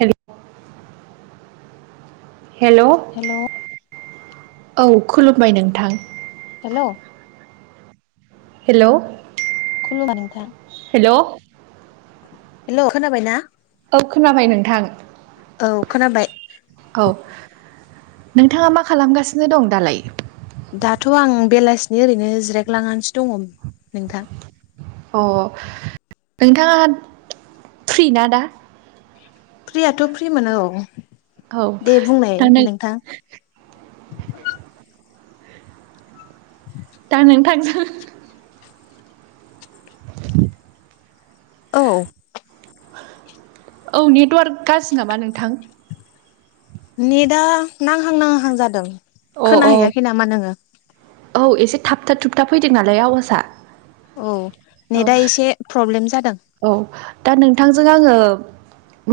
हेल' hello औ खुलुमबाय नोंथां हेल' हेलौ। खुलुमबाय नोंथां। हेलौ खोनाबायना? औ खोनाबाय नोंथां। औ खोनाबाय। औ नोंथाङा मा खालामगासिनो दं दालाय? दाथ' आं बेलासिनि ओरैनो जिरायगलांनानैसो दङ नोंथां। अ नोंथाङा फ्रि ना दा? फ्रियाथ' फ्रि मोनो औ औ दे बुंनाय दा नों नोंथां। दा नोंथांजों [inaudible] औ‌। औ नेटवार्क गाज्रि नामा नोंथां नेदा नांहां नांहां जादों। अ अ खोनाहैयाखै नामा नोङो? औ एसे थाबथा थुबथाब फैदों नालाय आवासआ। औ नेटआ एसे प्रब्लेम जादों। औ दा नोंथांजों आङो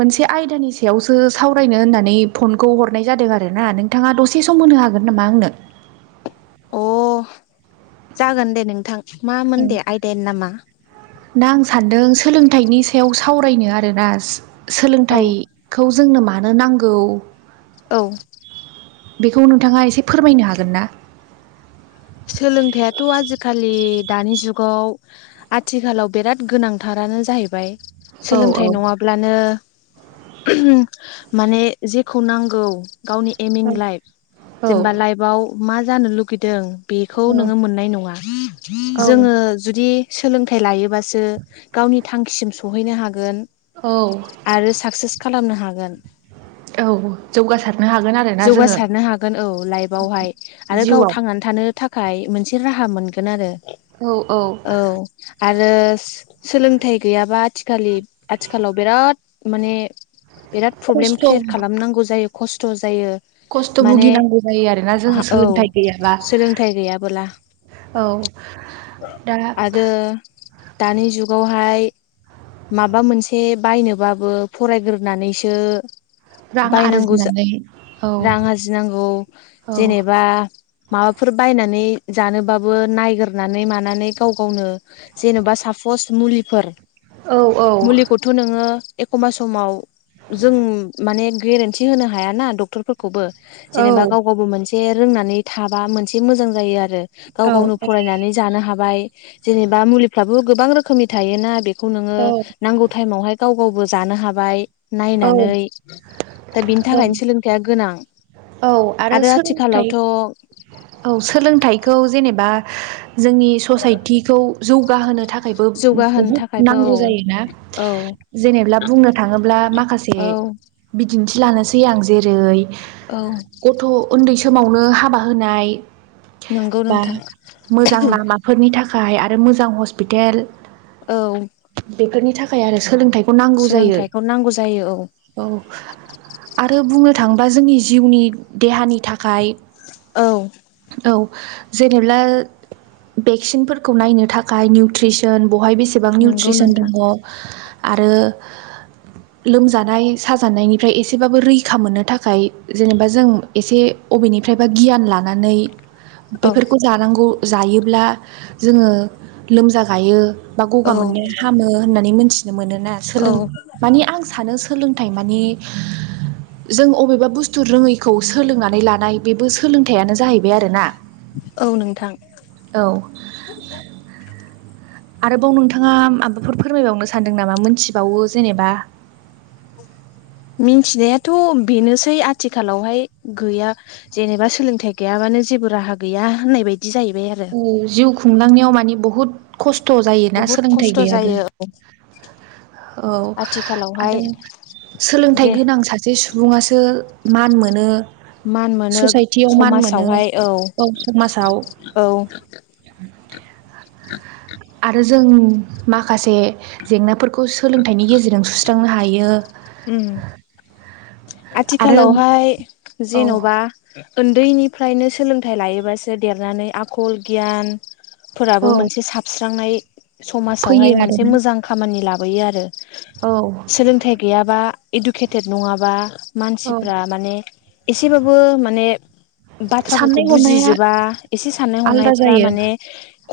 मोनसे आयदानि सायावसो सावरायनो होननानै फनखौ हरनाय जादों आरोना नोंथाङा दसे सम होनो हागोन नामा आंनो? अ जागोन दे नोंथां। औ मामोन दे आयदायानो नामा? दा आं सानदों सोलोंथाइनि सायाव सावरायनो आरोना औ सोलोंथाइखौ जोंनो मानो नांगौ औ। बेखौ नोंथाङा एसे फोरमायनो हागोन ना? खालि दानि जुगाव आथिखालाव बिराद गोनांथारानो जाहैबाय। औ औ सोलोंथाइ नङाब्लानो माने जे खौ नांगौ गावनि एम इन लाइफ औ जेनेबा लाइफआव मा जानो लुगैदों बेखौ नोङो मोननाय। नङा औ जोङो जुदि सोलोंथाइ लायोबासो गावनि थांखिसिम सहैनो हागोन। औ आरो साक्सेस खालामनो हागोन। औ जौगासारनो हा जौगासारनो हागोन औ लाइफआवहाय। आरो गाव जिउआव थांनानै थानो था खाय मोनसे राहा मोनगोन आरो औ औ। औ आरो सोलोंथाइ गैयाबा आथिखालि-आथिखालाव बिराद माने बिराद प्रब्लेम खस्थ' क्रियेट खालामनांगौ जायो खस्थ' जायो। खस्थ' माने भुगिनांगौ जायो आरोना जोङो औ सोलोंथाइ गैयाबा। सोलोंथाइ गैयाबोला औ दा आरो दानि जुगावहाय माबा मोनसे बायनोबाबो फरायग्रोनानैसो रां बायनांगौ आरजिनानै औ रां आरजिनांगौ। औ जेनेबा माबाफोर बायनानै जानोबाबो नायगोरनानै मानानै गाव गावनो जेन'बा साफस मुलिफोर औ औ मुलिखौथ' नोङो एखमबा समाव जों माने गेरेन्थि होनो हाय ना डक्टर फोरफोरखौबो। औ जेनेबा गाव गावबो मोन से रोंनानै थाबा मोनसे मोजां जायो आरो। गाव गावनो फरायनानै जानो हाबाय जेनेबा मुलिफ्राबो गोबां रोखोमनि थायोना बे खौ नोङो औ नांगौ टाइमावहाय गाव गावबो जानो हाबाय औ नायनानै। दा बिनि औ थाखायनो सोलोंथाइया गोनां औ आरो सोलोंथाइ औ सोलोंथाइखौ खौ जेनेबा जोंनि ससाइटिखौ जौगाहोनो थाखा‌ खायबो जौगाहोनो बहुद थाखायबो नांगौ औ जायोना औ जेनेब्ला बुंनो थाङोब्ला माखासे से बिदिन्थि लानोसै आं जेरै औ गथ' उन्दै समावनो हाबा होनाय नंगौ बा नोंथां मोजां लामाफोरनि था खाय आरो मोजां हस्पिटेल औ बेफोरनि थाखाय आरो सोलोंथाइ सोलोंथाइखौ नांगौ जायो। औ आरो बुंनो थाङोबा जोंनि जिउनि देहानि थाखाय औ औ जेनेब्ला भेक्सिनफोरखौ नायनो थाखाय निउट्रिसन बेवहाय बेसेबां नंगौ निउट्रिसन नोंथां दङ आरो। लोमजानाय साजानायनिफ्राय एसेबाबो रैखा मोननो थाखाय जेनेबा जों एसे बेनिफ्रायबा गियान लानानै औ बेफोरखौ जानांगौ जायोब्ला जोङो लोमजा गायो। बा गगा औ मोननाया हामो होननानै मोनथिनो मोनोना औ सोलों माने आं सोलोंथाइ माने जों अबेबा बुस्थु रोङैखौ सोलोंनानै औ नोंथां औ आरोबाव नोंथाङा माबाफोर फोरमायबावनो सानदों नामा? मोनथिबावो जेनेबा [inaudible] मिथिनायाथ' बेनोसै आथिखालावहाय गैया जेनेबा सोलोंथाइ गैयाबानो जेबो राहा गैया होननाय बायदि। जाहैबाय आरो औ जिउ खुंलांनायाव मानि बुहुत खस्थ'। जायोना बुहुद सोलोंथाइ खस्थ' गैयाब्ला जायो ।औ आथिखालावहाय आरो सोलोंथाइ जे गोनां सासे सुबुङासो मान मोनो। मान मोनो ससाइटियाव मान मोनो औ समाजाव औ आरो जों माखासे जेंनाफोर बेखौ सोलोंथाइनि गेजेरजों सुस्रांनो हायो। ओम आरो आथिखालावहाय औ जेन'बा उन्दैनिफ्रायनो सोलोंथाइ लायोबासो देरनानै आखल गियान फोराबो औ मोनसे साबस्रांनाय फैयो समाजावहाय मोनसे आरोना मोजां खामानि लाबोयो आरो। औ इडुकेटेट नङाबा औ मानसिफ्रा माने एसेबाबो माने बाथ्राफोरखौ साननाय हनाया बुजिजोबा एसे साननाय आलादा हनायफ्रा जायो माने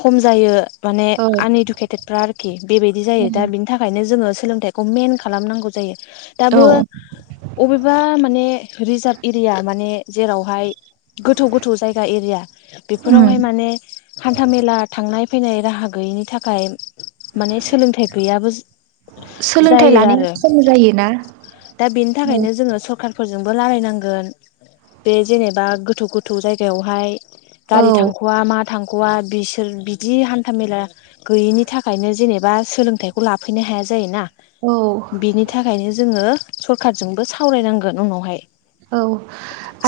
खम जायो माने औ आनइडुकेटेडफ्रा आरोखि बेबायदि जायो औ दा बिनि थाखायनो जोङो। सोलोंथाइखौ मेन खालामनांगौ जायो। औ दाबो अबेबा माने रिजार्भ एरिया माने जेरावहाय गोथौ गोथौ जायगा एरिया उम बेफोरावहाय माने हान्था मेला थांनाय फैनाय राहा गैयैनि थाखाय माने सोलोंथाइ गैयाबो सोलोंथाइ जायो लानाया आरो। खम जायोना दा बेनि औ थाखायनो जोङो सरकार फोरजोंबो रालायनांगोन बे जेनेबा गोथौ गोथौ जायगायावहाय औ गारि थांख'वा मा थांख'वा बिसोर बिदि हान्था मेला गैयिनि थाखायनो जेनेबा सोलोंथाइखौ लाफैनो हाया। हाया जायोना। औ। बेखायनो जोङो सरखारजोंबो सावरायनांगोन उनावहाय औ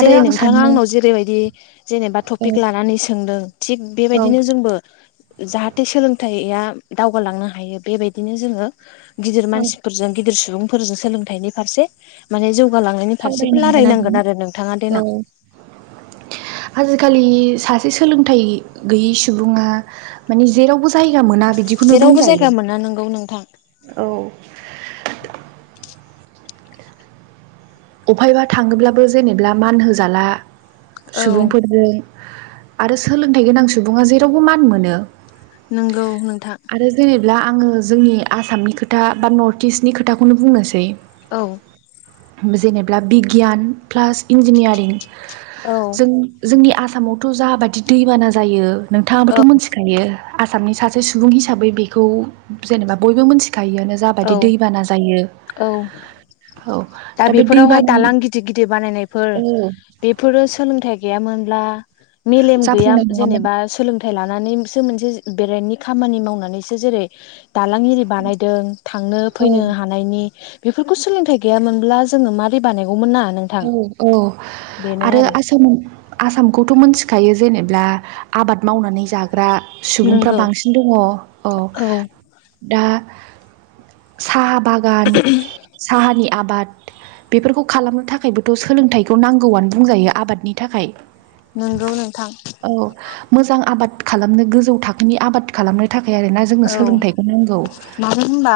आरो आं नोंथाङा सानो आंनाव जेरै बायदि जेनेबा औ टपिक लानानै सोंदों थिग औ बेबायदिनो जोंबो जाहाथे सोलोंथाइया दावगालांनो हायो बेबायदिनो जोङो गिदिर औ मानसिफोरजों सुबुंफोरजों सोलोंथाइनिस फारसे माने दावगालांनायनि फारसे रायलायनांगोन आरो नोंथाङा देनां औ आजिखालि सासे सोलोंथाइ गैयै सुबुङा माने जेरावबो जायगा मोना बिदिखौनो जेरावबो बुंजायो जायगा मोना नोंगौ नोंथां औ अफायबा थाङोब्लाबो जेनेबा मान होजाला औ सुबुंफोरजों आरो सोलोंथाइ गोनां सुबुङा जेरावबो मान मोनो नंगौ नोंथां दा आङो जोंनि आसामनि खोथा बा नर्थ इस्टनि खोथाखौनो बुंनोसै औ जेनेबा बिगियान प्लास इन्जिनियारिं औ जों जोंनि आसाम आसामावथ' जाबादि दैबाना जायो नोंथाङाबोथ' औ मिथिखायो आसामनि सासे सुबुं हिसाबै बेखौ जेनेबा बयबो मिथियो दायोआनो जाबादि दैबाना जायो औ औ दा दा बे बेफोरावहाय दैबानानि दालां गिदिर गिदिर बानायनायफोर औ बेफोरो सोलोंथाइ गैयामोनब्ला मेलेम गैया जाफुंनाय नङामोन जेनेबा सोलोंथाइ लानानैसो मोनसे ब्रेन्टनि खामानि मावनानैसो जेरै दालां एरि बानायदों थांनो औ फैनो हानायनि बेफोरखौ सोलोंथाइ गैयामोनब्ला जोङो माबोरै बानायगौमोन ना औ नोंथां औ आरो आसाम आसामखौथ' मोनथिखायो जेनेबा ब्ला आबाद मावनानै जागोन द्रा सुबुंफ्रा नोंगौ बांसिन दङ औ औ दा साहा बागान साहानि आबाद बेफोरखौ खालामनो थाखाय थाखायबोथ' सोलोंथाइखौ नांगौआनो बुंजायो आबादनि थाखाय नंगौ नोंथां। औ मोजां आबाद खालामनो गोजौ थाखोनि आबाद खालामनो थाखाय। ए ना जोंनो औ सोलोंथाइखौ नांगौ! मानो होनबा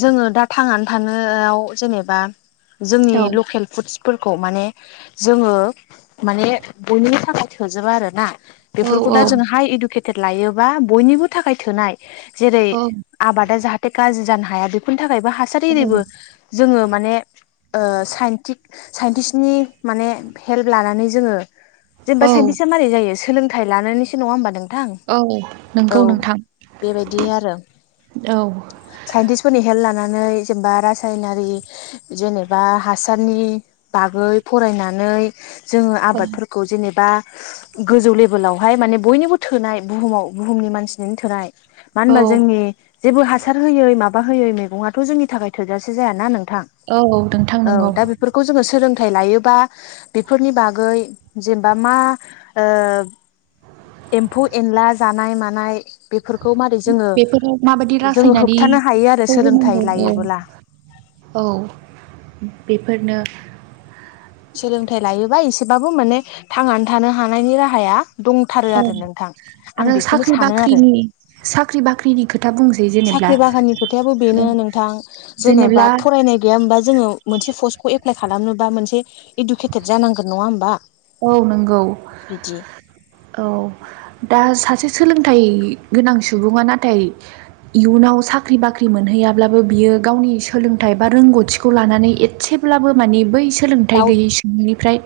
जोङो दा थांनानै थानोआव जेनेबा जोंनि औ लकेल फुदसफोरखौ माने! जोङो माने बयनिबो थाखाय थोजोबा आरोना औ बेफोरखौ औ दा जोंङो हाइ इडुकेट लायोबा बयनिबो थाखाय थोनाय जेरै औ आबादा जाहाथे गाज्रि जानो हाया बेफोर थाखायबो हासार एरैबो जोङो माने ओ साइटिप साइन्टिस्टनि माने हेल्प लानानै जोङो जेनबा औ साइन्टिसआ मारै जायो सोलोंथाइ लानानैसो नङा होनोमबा नों औनि नोंगौ नोंथां बेबायदि आरो औ साइन्टिस्टफोरनि हेल् ला नानै जेनेबा रासायनारि जेनेबा हासारनि बागै फरायना नै जोङो औ आबादफोरखौ जेनेबा गोजौ लेभेलावहाय माने बयनिबो थोनाय बुहुमाव बुहुमनि मानसिनिनो थोनाय। औ मानबा जोंनि जेबो हासार होयै माबा होयै मैगङाथ' जोंनि थाखाय थोजासे जायाना नों थां औ नोंथां औ नंगौ दा बेफोरखौ जोङो सोलों थाइ लायोबा बेफोरनि बागै जेनबा मा ओ एम्फौ-एनला जानाय मानाय बेफोरखौ मारै जोङो बेफोराव माबायदि जोङो होबथानो हायो आरो रासायनारिखौ होनांगौ सोलोंथाइ औ लायोबोला। औ बेफोरनो। सोलोंथाइ लायोबा एसेबाबो माने थांनानै थानो हानायनि राहाया दंथारो औ आरो नोंथां आरो आं बेखौनो साख्रि सानो आरो बाख्रिनि साख्रि बाख्रिनि खोथा बुंसै जेनेब्ला साख्रि बागाननि खोथायाबो बेनो नोंथां जेनेबा जेनेब्ला फरायनाय गैयाओमबा जोङो। मोनसे पस्तखौ एप्लााय खालामनोबा मोनसे इदुकेटेद जानांगोन नङा होमबा। औ नंगौ बिदि औ दा सा। सासे सोलोंथाइ गोनां सुबुङा नाथाय । इयुनाव साख्रि बाख्रि मोनहैयाब्लाबो बियो गावनि सोलोंथाइ बा रोंगौथिखौ लानानै एथसे। ब्लाबो मानि बै सोलोंथाइ दाउ गैयै सुबुंनिफ्राय।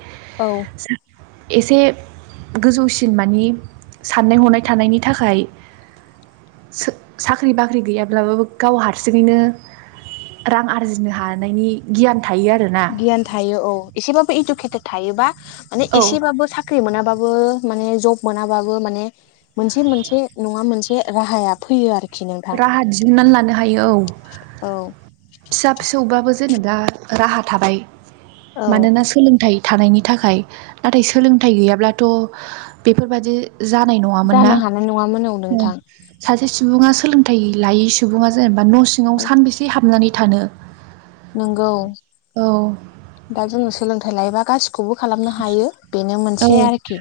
औ। एसे गोजौसिन मानि साननाय हनाय थानायनि थाखाय। सो साख्रि बाख्रि गैयाब्लाबाबो गाव हारसिङैनो। रां आरजिनो हानायनि गियान। थायो आरोना गियान थायो औ एसेबाबो इडुकेटेद थायोबा माने औ एसेबाबो साख्रि मोनाबाबो। मो माने जब मोनाबाबो माने मोनसे मोनसे नङा मोनसे राहाया फैयो आरो। राहा दिहुननानै लानो हायो औ औ फिसा फिसौबाबो जेनेबा। राहा थाबाय औ मानोना सोलोंथाइ। थानायनि थाखाय नाथाय सोलोंथाइ गैयाब्लाथ' बेफोरबादि। जानाय नङामोन ना जानो हानाय नङामोन औ नोंथां सा सुबुङा सोलोंथाइ लायै सुबुङा जेनेबा न' सिङाव सानबेसे हाबनानै थानो। नंगौ औ दा जोङो सोलोंथाइ लायोबा गासिखौबो खालामनो हायो। बेनो औ मोनसे आरोखि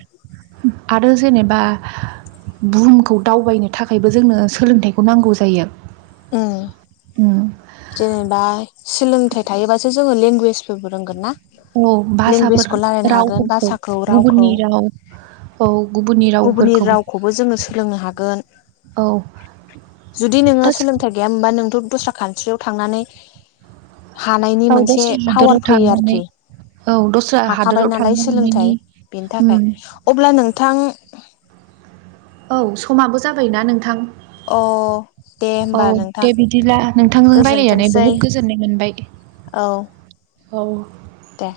आरो जेनेबा । बुहुमखौ दावबायनो थाखायबो जोंनो सोलोंथाइखौ नांगौ जायो। ओ उम जेनेबा सोलोंथाइ थायोबासो जोङो लेंगुवेजफोरबो रोंगोन ना? औ भाषाफोर लेंगुवेजखौ रायलायनो हागोन रावफोरखौ भाषाखौ रावखौ गुबुननि राव औ गुबुननि राव। गुबुननि रावखौबो जोङो सोलोंनो हागोन। औ जुदि नोङो दा सोलोंथायाइ गैयामोनबा नोंथ' दस्रा खान्ट्रियाव थांनानै हानायनि औ मोनसे दस्रा हादराव पावार फैयो थांनानै आरोखि। औ दस्रा हादराव हाखाबाय नालाय थांनो हानायनि सोलोंथाइ बेनि थाखाय उम अब्ला नोंथां औ समाबो जाबायना नोंथां अ दे औ होमबा नोंथां दे बिदिब्ला नोंथांजों रायलायनानै गोजोनथोंसै बहुत गोजोननाय मोनबाय । औ औ दे